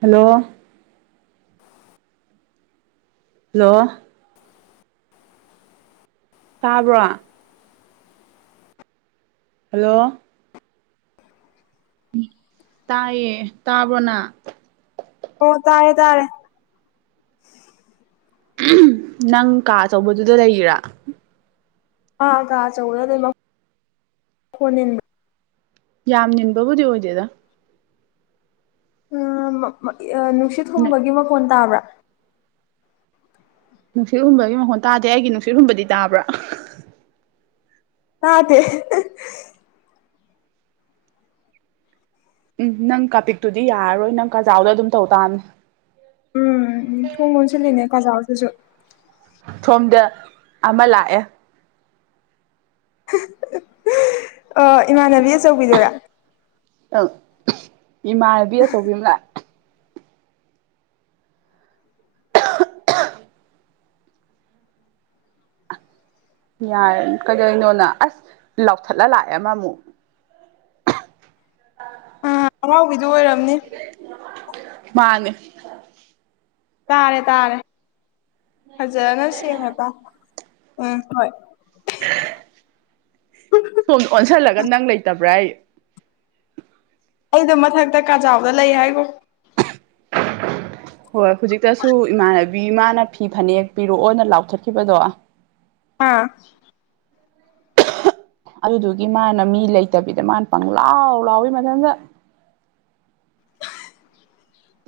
hello hello ꯇꯥꯕ꯭ꯔꯣ hello ꯇꯥꯏꯌꯦ ꯇꯥꯕ꯭ꯔꯣꯅ ꯑꯣ ꯇꯥꯔꯦ ꯇꯥꯔꯦ ꯅꯪ ꯀꯥ ꯑꯆꯧꯕꯗꯨꯗ ꯂꯩꯔꯤꯔꯥ ꯑ ꯀꯥ ꯑꯆꯧꯕꯗ ꯂꯩ ꯃꯈꯣꯟ ꯅꯤꯟ ꯌꯥꯝ ꯅꯤꯟꯕꯕꯨꯗꯤ ꯑꯣꯏꯗꯦꯗ [unintelligible] ꯅꯨꯡꯁꯤꯠ ꯍꯨꯝꯕꯒꯤ ꯃꯀꯣꯟ ꯇꯥꯕ꯭ꯔꯥ ꯅꯨꯡꯁꯤꯠ ꯍꯨꯟꯕꯒꯤ ꯃꯍꯣꯟ ꯇꯥꯗꯦ ꯑꯩꯒꯤ ꯅꯨꯡꯁꯤꯠ ꯍꯨꯕꯗꯤ ꯇꯥꯕ꯭ꯔꯥ ꯇꯗꯦ ꯎꯝ ꯅꯪ ꯀꯥꯄꯤꯛꯇꯨꯗꯤ ꯌꯥꯔꯔꯣꯏ ꯅꯪ ꯀꯥꯖꯥꯎꯗ ꯑꯗꯨꯝ ꯇꯧ ꯇꯥꯝꯅꯤ ꯎꯝ ꯊꯣꯡ ꯂꯣꯟꯁꯤꯜꯂꯤꯅꯦ ꯀꯖꯥꯎꯗꯁꯨ ꯁꯣꯝꯗ ꯑꯃ ꯂꯥꯛꯑꯦ ꯑꯣ ꯏꯃꯥꯟꯅꯕꯤ ꯑꯆꯧꯕꯤꯗꯨꯔꯥ ꯑꯪ ꯏꯃꯥꯟꯅꯕꯤ ꯑꯆꯧꯕꯤ ꯑꯃ ꯂꯥꯛ ꯌꯥꯔꯦ ꯀꯩꯗꯩꯅꯣ ꯅꯪ ꯑꯁ ꯂꯥꯎꯊꯠꯂ ꯂꯥꯛꯑꯦ ꯑꯃ ꯑꯃꯨꯛ ꯑ ꯑꯥꯔꯥꯎꯕꯤꯗꯨ ꯑꯣꯏꯔꯝꯅꯤ ꯃꯥꯥꯅꯦ ꯇꯥꯔꯦ ꯇꯥꯔꯦ ꯐꯖꯅ ꯁꯦꯡꯅ ꯇꯥ ꯎꯝ ꯍꯣꯏ ꯁꯣꯝ ꯑꯣꯟꯁꯤꯜꯂꯒ ꯅꯪ ꯂꯩꯇꯕ꯭ꯔꯥꯌꯦ ꯑꯩꯗꯣ ꯃꯊꯛꯇ ꯀꯥꯖꯥꯎꯗ ꯂꯩ ꯍꯥꯏꯒꯣ ꯍꯣꯏ ꯍꯧꯖꯤꯛꯇꯁꯨ ꯏꯃꯥꯟꯅꯕꯤ ꯏꯃꯥꯅ ꯐꯤ ꯐꯅꯦꯛ ꯄꯤꯔꯛꯑꯣꯅ ꯂꯥꯎꯊꯠꯈꯤꯕꯗꯣ ꯑꯥ ꯑꯗꯨꯗꯨꯒꯤ ꯃꯥꯅ ꯃꯤ ꯂꯩꯇꯕꯤꯗ ꯃꯥꯅ ꯄꯪ ꯂꯥꯎ ꯂꯥꯎꯏ ꯃꯊꯟꯗ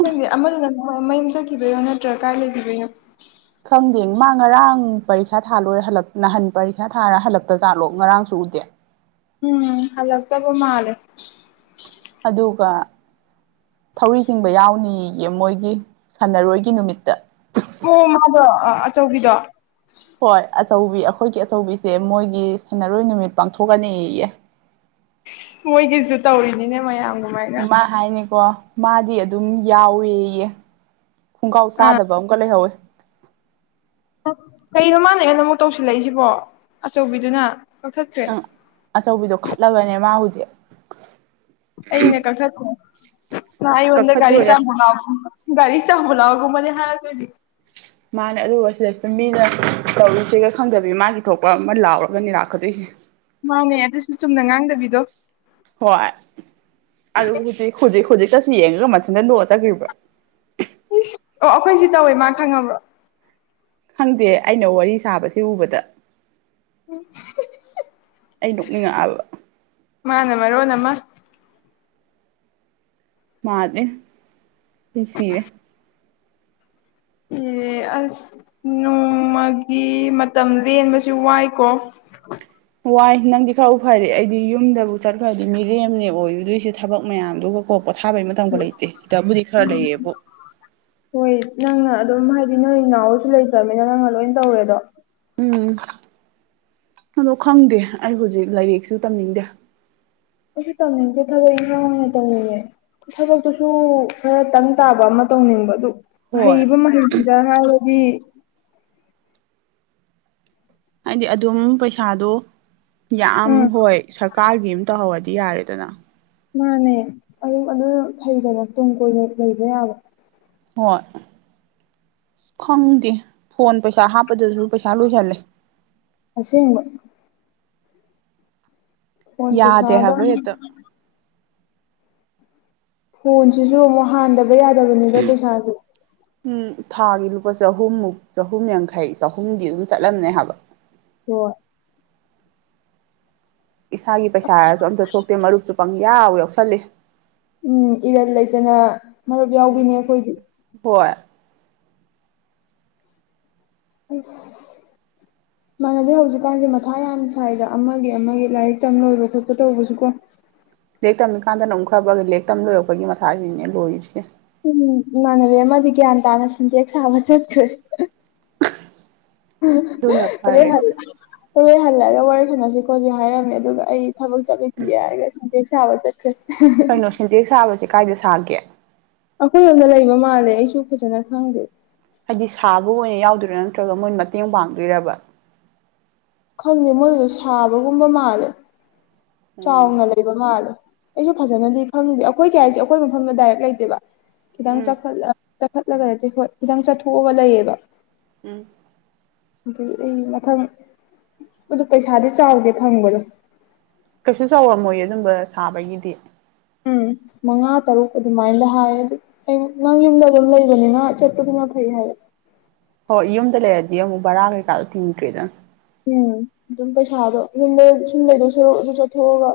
ꯈꯪꯗꯦ ꯑꯃꯗꯨꯅ ꯃꯌꯨꯝ ꯆꯠꯈꯤꯕꯩꯔꯣ ꯅꯠꯇ꯭ꯔꯒ ꯀꯥꯏ ꯂꯩꯒꯤꯕꯩꯅꯣ ꯈꯪꯗꯦ ꯃꯥ ꯉꯔꯥꯡ ꯄꯔꯤꯈꯥ ꯊꯥꯂꯣꯏ ꯍꯜꯂꯛ ꯅꯍꯥꯟ ꯄꯔꯤꯈꯥ ꯊꯥꯔ ꯍꯜꯂꯛꯇ ꯖꯥꯠꯂꯣ ꯉꯔꯥꯡꯁꯨ ꯎꯗꯦ ꯎꯝ ꯍꯜꯂꯛꯇꯕ ꯃꯥꯂꯦ ꯑꯗꯨꯒ ꯊꯧꯔꯤ ꯆꯤꯡꯕ ꯌꯥꯎꯅꯤꯌꯦ ꯃꯣꯏꯒꯤ ꯁꯥꯟꯅꯔꯣꯏꯒꯤ ꯅꯨꯃꯤꯠꯇ ꯑꯣ ꯃꯥꯗꯣ ꯑꯆꯧꯕꯤꯗꯣ ꯍꯣꯏ ꯑꯆꯧꯕꯤ ꯑꯩꯈꯣꯏꯒꯤ ꯑꯆꯧꯕꯤꯁꯦ ꯃꯣꯏꯒꯤ ꯁꯥꯟꯅꯔꯣꯏ ꯅꯨꯃꯤꯠ ꯄꯥꯡꯊꯣꯛꯀꯅꯤꯌꯦ ꯃꯣꯏꯒꯤꯁꯨ ꯇꯧꯔꯤꯅꯤꯅꯦ ꯃꯌꯥꯝꯒ ꯍꯣ ꯃꯥ ꯍꯥꯏꯅꯤꯀꯣ ꯃꯥꯗꯤ ꯑꯗꯨꯝ ꯌꯥꯎꯋꯦꯌꯦ ꯈꯣꯡꯒ꯭ꯔꯥꯎ ꯑꯥ ꯆꯥꯗꯕ ꯑꯃꯒ ꯂꯩꯍꯧꯋꯦ ꯀꯩꯅꯣ ꯃꯥꯅ ꯑꯩꯉꯣꯟꯗꯥ ꯑꯃꯨꯛ ꯇꯧꯁꯤꯜꯂꯛꯏꯁꯤꯕꯣ ꯑꯆꯧꯕꯤꯗꯨꯅ ꯀꯛꯊꯛꯈꯔꯦ ꯑꯪ ꯑꯆꯧꯕꯤꯗꯣ ꯈꯠꯂꯕꯅꯦ ꯃꯥ ꯍꯧꯖꯤꯛ ꯑꯩꯅ ꯀꯊꯛꯈꯣ ꯃꯥ ꯑꯩꯉꯣꯟꯗ ꯒꯥꯔꯤ ꯀꯛꯊꯠꯈ꯭ꯔꯣ ꯌꯥꯏ ꯆꯥꯝꯃꯨꯂꯥꯎ ꯒꯥꯔꯤ ꯆꯥꯝꯃꯨ ꯂꯥꯎꯒꯨꯝꯕꯅꯦ ꯍꯥꯏꯔꯛꯇꯣꯏꯁꯦ ꯃꯥꯅꯦ ꯑꯗꯨꯒ ꯁꯤꯗꯩꯁꯤꯗ ꯃꯤꯅ ꯇꯧꯔꯤꯁꯤꯒ ꯈꯪꯗꯕꯤ ꯃꯥꯒꯤ ꯊꯣꯛꯄ ꯑꯃ ꯂꯥꯎꯔꯒꯅꯤ ꯂꯥꯛꯀꯗꯣꯏꯁꯦ ꯃꯥꯅꯦ ꯑꯗꯨꯁꯨ ꯆꯨꯝꯅ ꯉꯥꯡꯗꯕꯤꯗꯣ ꯍꯣꯏ ꯑꯗꯨ ꯍꯧꯖꯤꯛ ꯍꯧꯖꯤꯛ ꯍꯧꯖꯤꯛꯇꯥꯁꯨ ꯌꯦꯡꯉꯒ ꯃꯊꯟꯗ ꯅꯣꯛꯑ ꯆꯠꯒ꯭ꯔꯤꯕ꯭ꯔ ꯏꯁ ꯑꯩꯈꯣꯏꯁꯤ ꯇꯧꯋꯦ ꯃꯥ ꯈꯪꯉꯕ꯭ꯔꯣ ꯈꯪꯗ‌ꯦ ꯑꯩꯅ ꯋꯥꯔꯤ ꯁꯥꯕꯁꯦ ꯎꯕꯗ ꯑꯩ ꯅꯣꯛꯅꯤꯡꯉꯛꯑꯕ ꯃꯥꯅ ꯃꯔꯣꯟ ꯑꯃꯥ ꯃꯥ ꯑ‌ꯦ ꯑꯩꯁꯤꯔ‌ꯦ ꯑꯦ ꯑꯁ ꯅꯣꯡꯃꯒꯤ ꯃꯇꯝ ꯂꯦꯟꯕꯁꯨ ꯋꯥꯏꯀꯣ ꯋꯥꯏ ꯅꯪꯗꯤ ꯈꯔꯕꯨ ꯐꯔꯤ ꯑꯩꯗꯤ ꯌꯨꯝꯗꯕꯨ ꯆꯠꯈ꯭ꯔꯗꯤ ꯃꯤꯔꯦꯝꯅꯦ ꯑꯣꯏꯗꯣꯏꯁꯦ ꯊꯕꯛ ꯃꯌꯥꯝꯗꯨꯒ ꯀꯣꯛ ꯄꯣꯊꯥꯕꯩ ꯃꯇꯝꯒ ꯂꯩꯇꯦ ꯁꯤꯗꯕꯨꯗꯤ ꯈꯔ ꯂꯩꯌꯦꯕꯨ ꯍꯣꯏ ꯅꯪꯅ ꯑꯗꯨꯝ ꯍꯥꯏꯗꯤ ꯅꯣꯏ ꯅꯥꯎꯁꯨ ꯂꯩꯇ꯭ꯔꯅꯤꯅ ꯅꯪꯅ ꯂꯣꯏ ꯇꯧꯔꯦꯗꯣ ꯎꯝ ꯑꯗꯣ ꯈꯪꯗꯦ ꯑꯩ ꯍꯧꯖꯤꯛ ꯂꯥꯏꯔꯤꯛꯁꯨ ꯇꯝꯅꯤꯡꯗꯦ ꯑꯁꯨ ꯇꯧꯅꯤꯡꯗ‌ꯦ ꯊꯕꯛ ꯏꯟꯈꯥꯡ ꯑ‌ꯣꯏꯅ ꯇꯧꯅꯤꯡꯉ‌ꯦ ꯊꯕꯛꯇꯨꯁꯨ ꯈꯔ ꯇꯪ ꯇꯥꯕ ꯑꯃ ꯇꯧꯅꯤꯡꯕ ꯑꯗꯨ ꯍꯣꯏ ꯍꯩꯕ ꯃꯍꯩꯁꯤꯗ ꯍꯥꯏꯔꯗꯤ ꯍꯥꯏꯗꯤ ꯑꯗꯨꯝ ꯄꯩꯁꯥꯗꯣ ꯌꯥꯝ ꯎꯝ ꯍꯣꯏ ꯁꯔꯀꯥꯔꯒꯤ ꯑꯃ ꯇꯧꯍꯧꯔꯗꯤ ꯌꯥꯔꯦꯗꯅ ꯃꯥꯅꯦ ꯑꯗꯨ ꯑꯗꯨꯝ ꯐꯩꯗꯅ ꯇꯨꯡ ꯀꯣꯏꯅ ꯂꯩꯕ ꯌꯥꯕ ꯍꯣꯏ ꯈꯪꯗꯦ ꯐꯣꯟ ꯄꯩꯁꯥ ꯍꯥꯞꯄꯗꯁꯨ ꯄꯩꯁꯥ ꯂꯣꯏꯁꯜꯂꯦ ꯑꯁ‌ꯦꯡꯕ ꯐꯣꯟ ꯌꯥꯗꯦ ꯄꯩꯁꯥꯗ ꯍꯥꯏꯕ ꯍ‌ꯦꯛꯇ ꯐꯣꯟꯁꯤꯁꯨ ꯑꯃꯨꯛ ꯍꯥꯟꯗꯕ ꯌꯥꯗꯕꯅꯤꯗꯣ ꯄꯩꯁꯥꯥꯁꯦ ꯎꯝ ꯊꯥꯒꯤ ꯂꯨꯄꯥ ꯆꯍꯨꯝꯃꯨꯛ ꯆꯍꯨꯝ ꯌꯥꯡꯈꯩ ꯆꯍꯨꯝꯗꯤ ꯑꯗꯨꯝ ꯆꯠꯂꯝꯅꯦ ꯍꯥꯏꯕ ꯍꯣꯏ ꯏꯁꯥꯒꯤ ꯄꯩꯁꯥ ꯍꯥꯏꯔꯁꯨ ꯑꯝꯇ ꯊꯣꯛꯇꯦ ꯃꯔꯨꯞꯁꯨ ꯄꯪ ꯌꯥꯎ ꯌꯥꯎꯁꯜꯂꯤ ꯎꯝ ꯏꯔꯟ ꯂꯩꯇꯅ ꯃꯔꯨꯞ ꯎꯝ ꯌꯥꯎꯕꯤꯅꯦ ꯑꯩꯈꯣꯏꯗꯤ ꯍꯣꯏ ꯍꯩꯁ [unintelligible] [inaudible] ꯏꯃꯥꯟꯅꯕꯤ ꯍꯧꯖꯤꯛꯀꯥꯟꯁꯦ ꯃꯊꯥ ꯌꯥꯝ ꯁ꯭ꯥꯏꯗ ꯑꯃꯒꯤ ꯑꯃꯒꯤ ꯂꯥꯏꯔꯤꯛ ꯇꯝ ꯂꯣꯏꯕ ꯈꯣꯠꯄ ꯇꯧꯕꯁꯨꯀꯣ ꯂꯦꯛ ꯇꯝꯃꯤꯀꯥꯟꯗꯅ ꯑꯃꯨꯛ ꯈꯔꯐꯒꯤ ꯂꯦꯛ ꯇꯝ ꯂꯣꯏꯔꯛꯄꯒꯤ ꯃꯊꯥꯁꯤꯅꯦ ꯂꯣꯏꯔꯤꯁꯦ ꯎꯝ ꯏꯃꯥꯟꯅꯕꯤ ꯑꯃꯗꯤ ꯒ꯭ꯌꯥꯟ ꯇꯥꯅ ꯁꯤꯟꯇꯦꯛꯁ ꯁꯥꯕ ꯆꯠꯈ꯭ꯔꯦ ꯑꯗꯨꯅ ꯍꯣꯔ ꯐꯔꯦ ꯍꯣꯔꯦ ꯍꯜꯂꯛꯑꯒ ꯋꯥꯔꯤ ꯁꯥꯟꯅꯁꯤ ꯈꯣꯠꯁꯤ ꯍꯥꯏꯔꯝꯃꯦ ꯑꯗꯨꯒ ꯑꯩ ꯊꯕꯛ ꯆꯠꯂꯤꯅꯤ ꯍꯥꯏꯔ ꯁꯤꯟꯇ‌ꯦꯛꯁ ꯁꯥꯕ ꯆꯠꯈꯔ‌ꯦ ꯀꯩꯅꯣ ꯁꯤꯟꯇꯦꯛꯁ ꯁꯥꯕꯕꯁ‌ꯦ ꯀꯥꯏꯗ ꯁꯥꯒꯦ ꯑꯩꯈꯣꯏꯔꯣꯝꯗ ꯂꯩꯕ ꯃꯥꯜꯂꯦ ꯑꯩꯁꯨ ꯐꯖꯅ ꯈꯪꯗꯦ ꯍꯥꯏꯗꯤ ꯁꯥꯕ ꯑꯣꯏꯅ ꯌꯥꯎꯗꯣꯏꯔꯥ ꯅꯠꯇ꯭ꯔꯒ ꯃꯣꯏꯅ ꯃꯇꯦꯡ ꯄꯥꯡꯗꯣꯏꯔꯕ ꯈꯪꯗꯦ ꯃꯣꯏꯗ‌ꯣ ꯁꯥꯕꯒꯨꯝꯕ ꯃꯥꯜꯂꯦ ꯎꯝ ꯆꯥꯎꯅ ꯂꯩꯕ ꯃꯥꯜꯂꯦ ꯑꯩꯁꯨ ꯐꯖꯅꯗꯤ ꯈꯪꯗꯦ ꯑꯩꯈꯣꯏ ꯀꯥꯏ ꯍꯥꯏꯁꯦ ꯑꯩꯈꯣꯏ ꯃꯐꯝꯗ ꯗꯥꯏꯔꯦꯛ ꯂꯩꯇꯦꯕ ꯈꯤꯇꯪ ꯎꯝ ꯆꯈꯠꯂꯒ ꯅꯠꯇꯦ ꯍꯣꯏ ꯈꯤꯇꯪ ꯆꯠꯊꯣꯛꯑꯒ ꯂꯩꯌ‌ꯦꯕ ꯎꯝ ꯑꯗꯨ ꯑꯩ ꯃꯊꯪ ꯑꯗꯨ ꯄꯩꯁꯥꯗꯤ ꯆꯥꯎꯗꯦ ꯐꯪꯕꯗꯣ ꯀꯩꯁꯨ ꯆꯥꯎꯔꯝꯃꯣꯏꯌ‌ꯦ ꯑꯗꯨꯝꯕ ꯁꯥꯕꯒꯤꯗꯤ ꯎꯝ ꯃꯉꯥ ꯇꯔꯨꯛ ꯑꯗꯨꯃꯥꯏꯗ ꯍꯥꯏ ꯑꯗꯨ ꯑꯩ ꯅꯪ ꯌꯨꯝꯗ ꯑꯗꯨꯝ ꯂꯩꯕꯅꯤꯅ ꯆꯠꯄꯗꯨꯅ ꯐꯩ ꯍꯥꯏꯌꯦ ꯍꯣꯏ ꯌꯨꯝꯗ ꯂꯩꯔꯗꯤ ꯑꯃꯨꯛ ꯕꯔꯥ ꯀꯩꯀꯥꯗꯣ ꯊꯤꯡꯗ꯭ꯔꯦꯗꯅ ꯎꯝ ꯑꯗꯨꯝ ꯄꯩꯁꯥꯗꯣ ꯌꯨꯝꯗ ꯁꯨꯝ ꯂꯩꯩꯗꯧ ꯁꯔꯨꯛ ꯑꯗꯨ ꯆꯠꯊꯣꯛꯑꯒ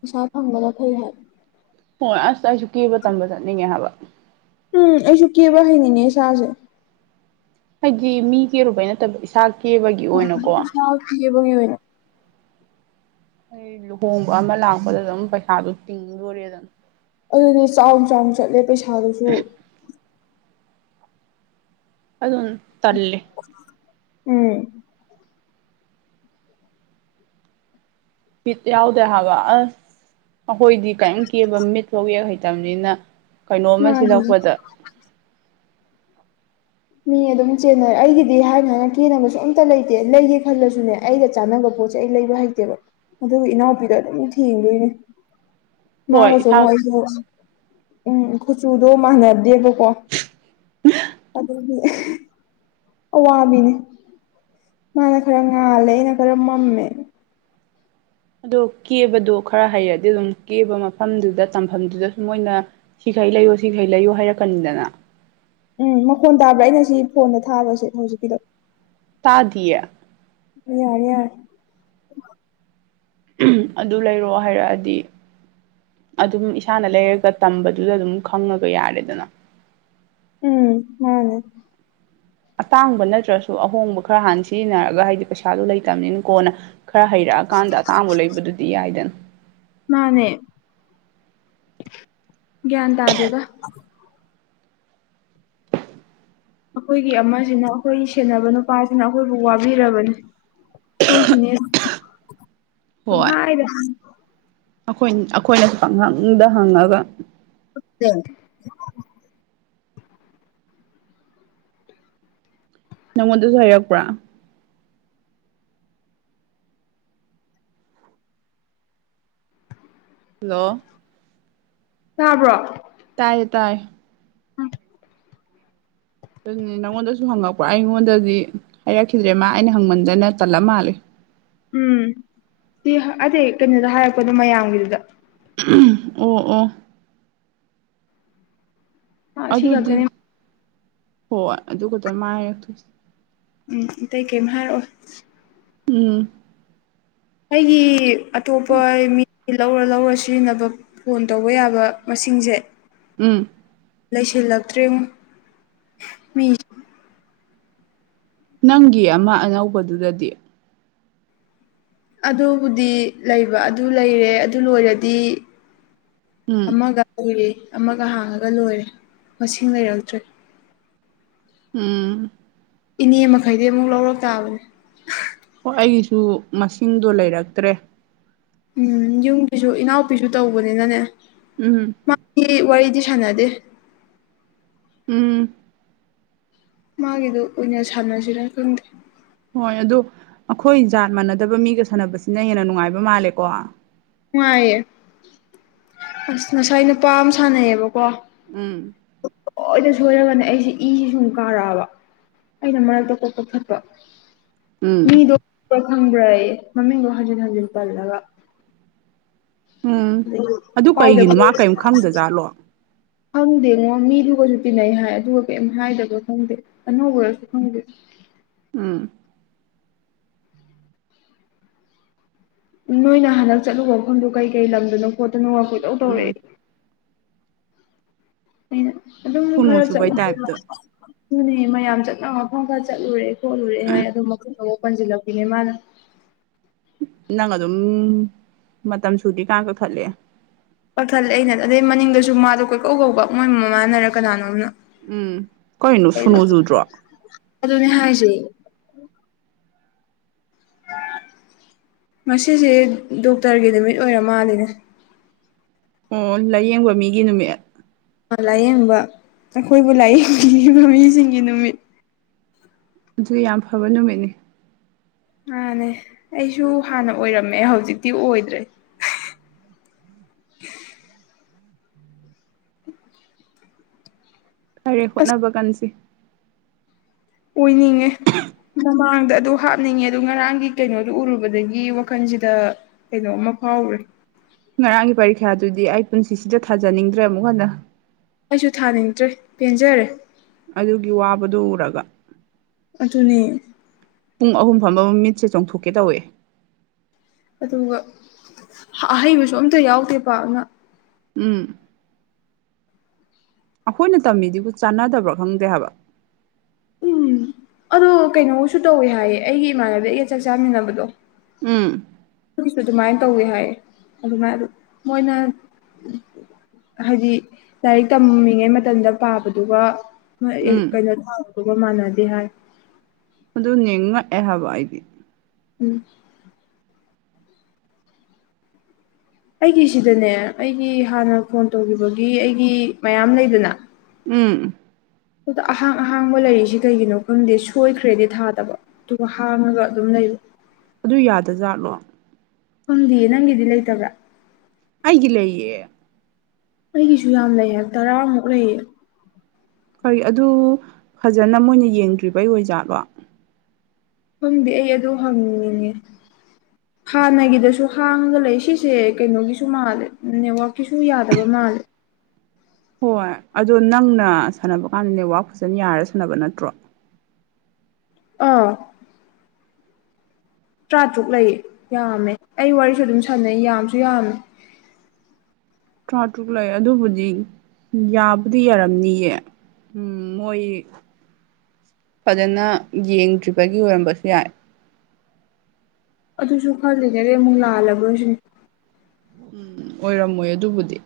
ꯄꯩꯁꯥ ꯐꯪꯕꯅ ꯐꯩ ꯍꯥꯏ ꯍꯣꯏ ꯑꯁ ꯑꯩꯁꯨ ꯀꯦꯕ ꯇꯝꯕ ꯆꯠꯅꯤꯡꯉꯦ ꯍꯥꯏꯕ ꯎꯝ ꯑꯩꯁꯨ ꯀꯦꯕ ꯍꯩꯅꯤꯡꯉꯦ ꯏꯁꯥꯁꯦ ꯍꯥꯏꯗꯤ ꯃꯤ ꯀꯦꯔꯨꯕꯩ ꯅꯠꯇꯕ ꯏꯁꯥ ꯀꯦꯕꯒꯤ ꯍꯣꯏ ꯑꯣꯏꯅꯀꯣ ꯏꯁꯥ ꯀꯦꯕꯒꯤ ꯑꯣꯏꯅ ꯑꯩ ꯂꯨꯍꯣꯡꯕ ꯑꯃ ꯂꯥꯛꯄꯗ ꯑꯗꯨꯝ ꯄꯩꯁꯥꯗꯣ ꯇꯤꯡꯗꯣꯔꯦꯅ ꯑꯗꯨꯗꯤ ꯆꯥꯎ ꯆꯥꯎꯅ ꯆꯠꯂꯦ ꯄꯩꯁꯥꯗꯨꯁꯨ ꯑꯗꯨꯝ ꯇꯜꯂꯦ ꯎꯝ ꯕꯤꯠ ꯌꯥꯎꯗꯦ ꯍꯥꯢꯕ ꯑꯁ ꯑꯩꯈꯣꯏꯗꯤ ꯀꯩꯝ ꯀꯦꯕ ꯃꯤꯠꯐꯥꯎ ꯌꯦꯛ ꯍꯩꯇꯝꯅꯤꯅ ꯀꯩꯅꯣꯝꯃ ꯃꯥꯅꯤ ꯁꯤꯜꯂꯛꯄꯗ ꯃꯤ ꯑꯗꯨꯝ ꯆꯦꯟꯅꯔꯦ ꯑꯩꯒꯤꯗꯤ ꯍꯥꯏꯅ ꯍꯥꯏꯅ ꯀꯦꯅꯕꯁꯨ ꯑꯝꯇ ꯂꯩꯇꯦ ꯂꯩꯒꯦ ꯈꯜꯂꯁꯨꯅꯦ__ ꯑꯩꯒ ꯆꯥꯟꯅꯕ ꯄꯣꯠꯁꯦ ꯑꯩ ꯂꯩꯕ ꯍꯩꯇꯦꯕ ꯑꯗꯨꯒ ꯏꯅꯥꯎꯄꯤꯗꯣ ꯑꯗꯨꯝ ꯊꯦꯡꯗꯣꯏꯅꯦ ꯍꯣꯏ ꯃꯥꯒꯁꯨ ꯏꯁꯥ ꯑꯄꯨꯛ ꯑꯩꯁꯨ ꯎꯝ ꯀꯨꯆꯨꯗꯣ ꯃꯥꯟꯅꯗꯦꯕꯀꯣ [unintelligible] ꯑꯗꯨꯒꯤ ꯑꯋꯥꯕꯤꯅꯤ ꯃꯥꯅ ꯈꯔ ꯉꯥꯜꯂꯦ ꯑꯩꯅ ꯈꯔ ꯃꯝꯃꯦ ꯑꯗꯣ ꯀꯦꯕꯗꯣ ꯈꯔ ꯍꯩꯔꯗꯤ ꯑꯗꯨꯝ ꯀꯦꯕ ꯃꯐꯝꯗꯨꯗ ꯇꯝꯐꯝꯗꯨꯗꯁꯨ ꯃꯣꯏꯅ ꯁꯤꯈꯩ ꯂꯩꯌꯣ ꯁꯤꯈꯩ ꯂꯩꯌꯣ ꯍꯥꯏꯔꯛꯀꯅꯤꯗꯅ ꯎꯝ ꯃꯈꯣꯟ ꯇꯥꯕ꯭ꯔꯥ ꯑꯩꯅ ꯁꯤ ꯐꯣꯟꯗ ꯊꯥꯕꯁꯦ ꯍꯧꯖꯤꯛꯀꯤꯗꯣ ꯇꯥꯗꯤꯌꯦ ꯌꯥꯔꯦ ꯌꯥꯔꯦ ꯑꯗꯨ ꯂꯩꯔꯣ ꯍꯥꯏꯔꯛꯑꯗꯤ ꯑꯗꯨꯝ ꯏꯁꯥꯅ ꯂꯩꯔꯒ ꯇꯝꯕꯗꯨꯗ ꯑꯗꯨꯝ ꯈꯪꯉꯒ ꯌꯥꯔꯦꯗꯅ ꯎꯝ ꯃꯥꯅꯦ ꯑꯇꯥꯡꯕ ꯅꯠꯇ꯭ꯔꯁꯨ ꯑꯍꯣꯡꯕ ꯈꯔ ꯍꯥꯟꯅ ꯁꯤꯖꯤꯟꯅꯔꯒ ꯍꯥꯏꯗꯤ ꯄꯩꯁꯥꯗꯨꯣ ꯂꯩꯇꯝꯅꯤꯅ ꯀꯣꯅ ꯈꯔ ꯍꯩꯔꯛꯑꯀꯥꯟꯗ ꯑꯇꯥꯡꯕ ꯂꯩꯕꯗꯨꯗꯤ ꯌꯥꯏꯗꯅ ꯃꯥꯅꯦ ꯒ꯭ꯌꯦꯟ ꯇꯥꯗꯦꯗ ꯑꯈꯣꯏꯒꯤ ꯑꯃꯖꯤꯅ ꯑꯈꯣꯏꯒꯤ ꯁꯦꯟꯅꯕ ꯅꯨꯄꯥꯁꯤꯅ ꯑꯈꯣꯏꯕꯨ ꯋꯥꯕꯤꯔꯕꯅꯤ ꯍꯣꯏ ꯈꯤꯅꯦ ꯄꯪꯍꯥꯏꯗ ꯍꯥꯏ__ ꯑꯈꯣꯏꯟ ꯑꯈꯣꯏꯅ ꯄꯪꯍꯪꯗ ꯍꯪꯉꯒ ꯎꯞꯗꯦꯡ ꯅꯪꯉꯣꯟꯗꯁꯨ ꯍꯥꯏꯔꯛꯄ꯭ꯔ ꯍꯜꯂꯣ ꯇꯥꯕ꯭ꯔꯣ ꯇꯥꯏꯌꯦ ꯇꯥꯏ ꯎꯝ ꯑꯗꯨꯅꯦ ꯅꯪꯉꯣꯟꯗꯁꯨ ꯍꯪꯉꯛꯄ꯭ꯔꯣ ꯑꯩꯉꯣꯟꯗꯗꯤ ꯍꯥꯏꯔꯛꯈꯤꯗ꯭ꯔꯦ ꯃꯥ ꯑꯩꯅ ꯍꯪꯃꯟꯗꯅ ꯇꯜꯂ ꯃꯥꯜꯂꯦ ꯎꯝ ꯁꯤ ꯍꯥ ꯑꯇꯦ ꯀꯩꯅꯣꯗ ꯍꯥꯏꯔꯛꯄꯗꯣ ꯃꯌꯥꯝꯒꯤꯗꯨꯗ ꯑꯣ ꯑꯣ ꯁꯤ ꯑꯗꯨꯗꯤ ꯈꯛꯇꯅꯦ ꯍꯣꯏ ꯑꯗꯨ ꯈꯛꯇ ꯃꯥ ꯍꯥꯏꯔꯛꯇꯣꯏꯁꯦ ꯎꯝ ꯑꯇꯩ ꯀꯩꯝ ꯍꯥꯏꯔꯛꯑꯣꯏ ꯎꯝ ꯑꯩꯒꯤ ꯑꯇꯣꯞꯄ ꯃꯤ ꯂꯧꯔ ꯂꯧꯔ ꯁꯤꯖꯤꯟꯅꯕꯞ ꯐꯣꯟ ꯇꯧꯕ ꯌꯥꯕ ꯃꯁꯤꯡꯁꯦ ꯎꯝ ꯂꯩꯁꯤꯜꯂꯛꯇ꯭ꯔꯦꯉꯣ ꯃꯤ ꯅꯪꯒꯤ ꯑꯃ ꯑꯅꯧꯕꯗꯨꯗꯗꯤ ꯑꯗꯨꯕꯨꯗꯤ ꯂꯩꯕ ꯑꯗꯨ ꯂꯩꯔꯦ ꯑꯗꯨ ꯂꯣꯏꯔꯗꯤ ꯎꯝ ꯑꯃꯒ ꯎꯔꯦ ꯑꯃꯒ ꯍꯥꯡꯉꯒ ꯂꯣꯏꯔꯦ ꯃꯁꯤꯡ ꯂꯩꯔꯛꯇ꯭ꯔꯦ ꯎꯝ ꯏꯅꯦ ꯃꯈꯩꯗꯤ ꯑꯃꯨꯛ ꯂꯧꯔꯛ ꯇꯥꯕꯅꯤ ꯍꯣ ꯑꯩꯒꯤꯁꯨ ꯃꯁꯤꯡꯗꯣ ꯂꯩꯔꯛꯇ꯭ꯔꯦ ꯎꯝ ꯌꯨꯝꯒꯤꯁꯨ ꯏꯅꯥꯎꯄꯤꯁꯨ ꯇꯧꯕꯅꯤꯅꯅꯦ ꯎꯝ ꯍꯤ ꯋꯥꯔꯤꯗꯤ ꯁꯥꯟꯅꯗꯦ ꯎꯝ ꯃꯥꯒꯤꯗꯨ ꯑꯣꯏꯅ ꯁꯥꯟꯅꯁꯤꯅ ꯈꯪꯗꯦ ꯍꯣꯏ ꯑꯗꯨ ꯑꯩꯈꯣꯏ ꯖꯥꯠ ꯃꯥꯟꯅꯗꯕ ꯃꯤꯒ ꯁꯥꯟꯅꯕꯁꯤꯅ ꯍꯦꯟꯅ ꯅꯨꯡꯉꯥꯏꯕ ꯃꯥꯜꯂꯦꯀꯣ ꯅꯨꯡꯉꯥꯏꯌꯦ ꯑꯁ ꯉꯁꯥꯏ ꯅꯨꯄꯥ ꯑꯝ ꯁꯥꯟꯅꯩꯌꯦꯕꯀꯣ ꯎꯝ ꯄꯨꯡꯁꯣꯢꯗ ꯁꯣꯏꯔꯒꯅꯦ ꯑꯩꯁꯦ ꯏꯁꯤ ꯁꯨꯝ ꯀꯥꯔꯛꯑꯕ ꯑꯩꯅ ꯃꯔꯛꯇ ꯀꯣꯛ ꯀꯛꯊꯠꯄ ꯎꯝ ꯃꯤꯗꯣ ꯈꯪꯕ ꯈꯪꯕ꯭ꯔꯌꯦ ꯃꯃꯤꯡꯗꯣ ꯍꯟꯖꯤꯟ ꯍꯟꯖꯤꯟ ꯄꯜꯂꯒ ꯎꯝ ꯑꯗꯒꯤ ꯑꯗꯨ ꯀꯥꯏꯗ ꯀꯩꯒꯤꯅꯣ ꯃ ꯀꯔꯤꯝ ꯈꯪꯗꯖꯥꯠꯂꯣ ꯈꯪꯗꯦꯉꯣ ꯃꯤꯗꯨꯒꯁꯨ ꯇꯤꯟꯅꯩ ꯍꯥꯏ ꯑꯗꯨꯒ ꯀꯔꯤꯝ ꯍꯥꯏꯗꯕ꯭ꯔꯥ ꯈꯪꯗꯦ ꯑꯅꯧꯕꯔꯁꯨ ꯈꯪꯗꯦ ꯎꯝ ꯅꯣꯏꯅ ꯍꯟꯗꯛ ꯆꯠꯂꯨꯕ ꯃꯐꯝꯗꯣ ꯀꯩ ꯀꯩ ꯂꯝꯗꯅꯣ ꯈꯣꯠꯇꯅꯣ ꯒ ꯀꯣꯏꯇꯧ ꯇꯧꯔꯛꯑꯦ ꯎꯝ ꯑꯩꯅ ꯑꯗꯨꯝ ꯁꯨꯅꯨ ꯈꯔ ꯁꯨꯕꯩ ꯇꯥꯏꯞꯇ ꯆꯠꯂꯨꯔꯦꯅꯦ ꯃꯌꯥꯝ ꯆꯠꯅꯕ ꯃꯐꯝ ꯈꯔ ꯆꯠꯂꯨꯔꯦ ꯈꯣꯠꯂꯨꯔꯦ ꯍꯥꯏ ꯑꯗꯣ ꯃꯈꯝꯗꯣ ꯑꯃꯨꯛ ꯄꯟꯁꯤꯜꯂꯛꯄꯤꯅꯦ ꯃꯥꯅ ꯅꯪ ꯑꯗꯨꯝ ꯃꯇꯝ ꯁꯨꯗꯤ ꯀꯥꯟ ꯀꯛꯊꯠꯂꯦ ꯀꯛꯊꯠꯂꯦ ꯑꯩꯅ ꯑꯗꯩ ꯃꯅꯤꯡꯗꯁꯨ ꯃꯥꯗꯣ ꯀꯣꯏꯀꯧ ꯃꯣꯏ ꯃꯥꯃꯅꯔꯥ ꯀꯅꯥꯅꯣꯅ ꯎꯝ ꯀꯔꯤꯅꯣ ꯑꯩꯅ ꯁꯨꯅꯨ ꯆꯨꯗ꯭ꯔꯣ ꯑꯗꯨꯅꯦ ꯍꯥꯏꯖꯦ ꯉꯁꯤꯁꯦ ꯗꯣꯛꯇꯔꯒꯤ ꯅꯨꯃꯤꯠ ꯑꯣꯏꯔ ꯃꯥꯜꯂꯦꯅꯦ ꯑꯣ ꯂꯥꯏꯌꯦꯡꯕ ꯃꯤꯒꯤ ꯅꯨꯃꯤꯠ ꯂꯥꯏꯌꯦꯡꯕ ꯑꯩꯈꯣꯏꯕꯨ ꯂꯥꯏꯌꯦꯡꯕꯤꯔꯤꯕ ꯃꯃꯤꯁꯤꯡꯒꯤ ꯅꯨꯃꯤꯠ ꯑꯗꯨ ꯌꯥꯝ ꯐꯕ ꯅꯨꯃꯤꯠꯅꯤ ꯃꯥꯅꯦ ꯑꯩꯁꯨ ꯍꯥꯟꯅ ꯑꯣꯏꯔꯝꯃꯦ ꯍꯧꯖꯤꯛꯇꯤ ꯑꯣꯏꯗ꯭ꯔꯦ [inaudible] ꯐꯔꯦ ꯑꯁ ꯍꯣꯠꯅꯕ ꯀꯥꯟꯁꯤ ꯑꯣꯏꯅꯤꯡꯉꯦ ꯃꯃꯥꯡꯗ ꯑꯗꯨ ꯍꯥꯞ ꯍꯥꯞꯅꯤꯡꯉꯦ ꯑꯣ ꯉꯔꯥꯡꯒꯤ ꯀꯩꯅꯣꯗꯨꯣ ꯎꯔꯨꯕꯗꯒꯤ ꯋꯥꯈꯜꯁꯤꯗ ꯀꯩꯅꯣꯝ ꯃ ꯐꯥꯎꯔꯨꯔꯦ ꯉꯔꯥꯡꯒꯤ ꯄꯔꯤꯈ꯭ꯌꯥꯗꯨꯗꯤ ꯑꯩ ꯄꯨꯟꯁꯤꯁꯤꯗ ꯊꯥꯖꯅꯤꯡꯗ꯭ꯔꯦ ꯑꯃꯨꯛ ꯍꯟꯅ ꯑꯩꯁꯨ ꯊꯥꯅꯤꯡꯗ꯭ꯔꯦ ꯄꯦꯟꯖꯔꯦ ꯑꯗꯨꯒꯤ ꯋꯥꯕꯗꯨ ꯎꯔꯒ ꯑꯗꯨꯅꯦ ꯄꯨꯡ ꯑꯍꯨꯝ ꯐꯝꯕꯕꯨ ꯃꯤꯠꯁꯦ ꯆꯣꯡꯊꯣꯛꯀꯦ ꯇꯧꯋꯦ ꯑꯗꯨꯒ ꯑꯍꯩꯕꯁꯨ ꯑꯝꯇ ꯌꯥꯎꯗꯦꯕ ꯄꯥꯛꯅ ꯎꯝ ꯑꯩꯈꯣꯏꯅ ꯇꯝꯃꯤꯁꯤꯕꯨ ꯆꯥꯟꯅꯗꯕ꯭ꯔꯥ ꯈꯪꯗꯦ ꯍꯥꯏꯕ ꯎꯝ ꯑꯗꯣ ꯀꯩꯅꯣꯁꯨ ꯇꯧꯋꯤ ꯍꯥꯏꯌꯦ ꯑꯩꯒꯤ ꯏꯃꯥꯟꯅꯕꯤ ꯑꯩꯒ ꯆꯥꯛ ꯆꯥꯃꯤꯟꯅꯕꯗꯣ ꯎꯝ ꯑꯗꯨꯒꯤꯁꯨ ꯑꯗꯨꯃꯥꯏꯅ ꯇꯧꯋꯤ ꯍꯥꯏ ꯑꯗꯨꯃꯥꯏ ꯑꯗꯨ ꯃꯣꯏꯅ ꯍꯥꯏꯗꯤ ꯂꯥꯏꯔꯤꯛ ꯇꯝꯃꯤꯉꯩ ꯃꯇꯝꯗ ꯄꯥꯕꯗꯨꯒ ꯍꯣꯏ [unintelligible] ꯎꯝ ꯀꯩꯅꯣ ꯇꯧꯕꯗꯨꯒ ꯃꯥꯟꯅꯗꯦ ꯍꯥꯏ ꯑꯗꯨ ꯅꯦ ꯉꯛꯑꯦ ꯍꯥꯏꯕ ꯑꯩꯗꯤ ꯎꯝ ꯑꯩꯒꯤ ꯁꯤꯗꯅꯦ ꯑꯩꯒꯤ ꯍꯥꯟꯅ ꯐꯣꯟ ꯇꯧꯒꯤꯕꯒꯤ ꯑꯩꯒꯤ ꯃꯌꯥꯝ ꯂꯩꯗꯅ ꯎꯝ ꯑꯗꯨꯗ ꯑꯍꯥꯡ ꯑꯍꯥꯡꯕ ꯂꯩꯔꯤꯁꯤ ꯀꯩꯒꯤꯅꯣ ꯈꯪꯗꯦ ꯁꯣꯏꯈ꯭ꯔꯦꯗꯤ ꯊꯥꯗꯕ ꯑꯗꯨꯒ ꯍꯥꯡꯉꯒ ꯑꯗꯨꯝ ꯂꯩꯕ ꯑꯗꯨ ꯌꯥꯗꯖꯥꯠꯂꯣ ꯐꯪꯗꯤꯌꯦ ꯅꯪꯒꯤꯗꯤ ꯂꯩꯇꯕ꯭ꯔꯥ ꯑꯩꯒꯤ ꯂꯩꯌꯦ ꯑꯩꯒꯤꯁꯨ ꯌꯥꯝ ꯂꯩ ꯍꯥꯏꯕ ꯇꯔꯥꯃꯨꯛ ꯂꯩꯌꯦ [unintelligible] ꯑꯗꯨ ꯐꯖꯅ ꯃꯣꯏꯅ ꯌꯦꯡꯗ꯭ꯔꯤꯕꯩ ꯑꯣꯏꯖꯥꯠꯂꯣ ꯈꯪꯗꯦ ꯑꯩ ꯑꯗꯨ ꯍꯪꯅꯤꯡꯉꯦ [inaudible] ꯍꯥꯟꯅꯒꯤꯗꯁꯨ ꯍꯥꯡꯉꯒ ꯂꯩ ꯁꯤꯁꯦ ꯀꯩꯅꯣꯒꯤꯁꯨ ꯃꯥꯜꯂꯦ ꯅꯦꯋꯥꯛꯀꯤꯁꯨ ꯌꯥꯗꯕ ꯃꯥꯜꯂꯦ ꯍꯣꯏ ꯑꯗꯣ ꯅꯪꯅ ꯁꯥꯟꯅꯕ ꯀꯥꯟꯗ ꯅꯦꯋꯥꯛ ꯐꯖꯟ ꯌꯥꯔ ꯁꯥꯟꯅꯕ ꯅꯠꯇ꯭ꯔꯣ ꯑꯧ ꯇ꯭ꯔꯥꯇ꯭ꯔꯨꯛ ꯂꯩ ꯌꯥꯝꯃꯦ ꯑꯩ ꯋꯥꯔꯤꯁꯨ ꯑꯗꯨꯝ ꯁꯥꯟꯅꯩ ꯌꯥꯝꯁꯨ ꯌꯥꯝꯃꯦ ꯇ꯭ꯔꯥ ꯇ꯭ꯔꯨꯛ ꯂꯩ ꯑꯗꯨꯕꯨꯗꯤ ꯌꯥꯕꯨꯗꯤ ꯌꯥꯔꯝꯅꯤꯌꯦ ꯎꯝ ꯃꯣꯏ ꯐꯖꯅ ꯌꯦꯡꯗ꯭ꯔꯤꯕꯒꯤ ꯑꯣꯏꯔꯝꯕꯁꯨ ꯌꯥꯏ ꯑꯗꯨꯁꯨ ꯈꯜꯂꯤꯅꯦꯌꯦ ꯑꯃꯨꯛ ꯂꯥꯜꯂꯕ꯭ꯔꯁꯤꯅꯦ ꯎꯝ ꯑꯣꯏꯔꯝꯃꯣꯏ ꯑꯗꯨꯕꯨꯗꯤ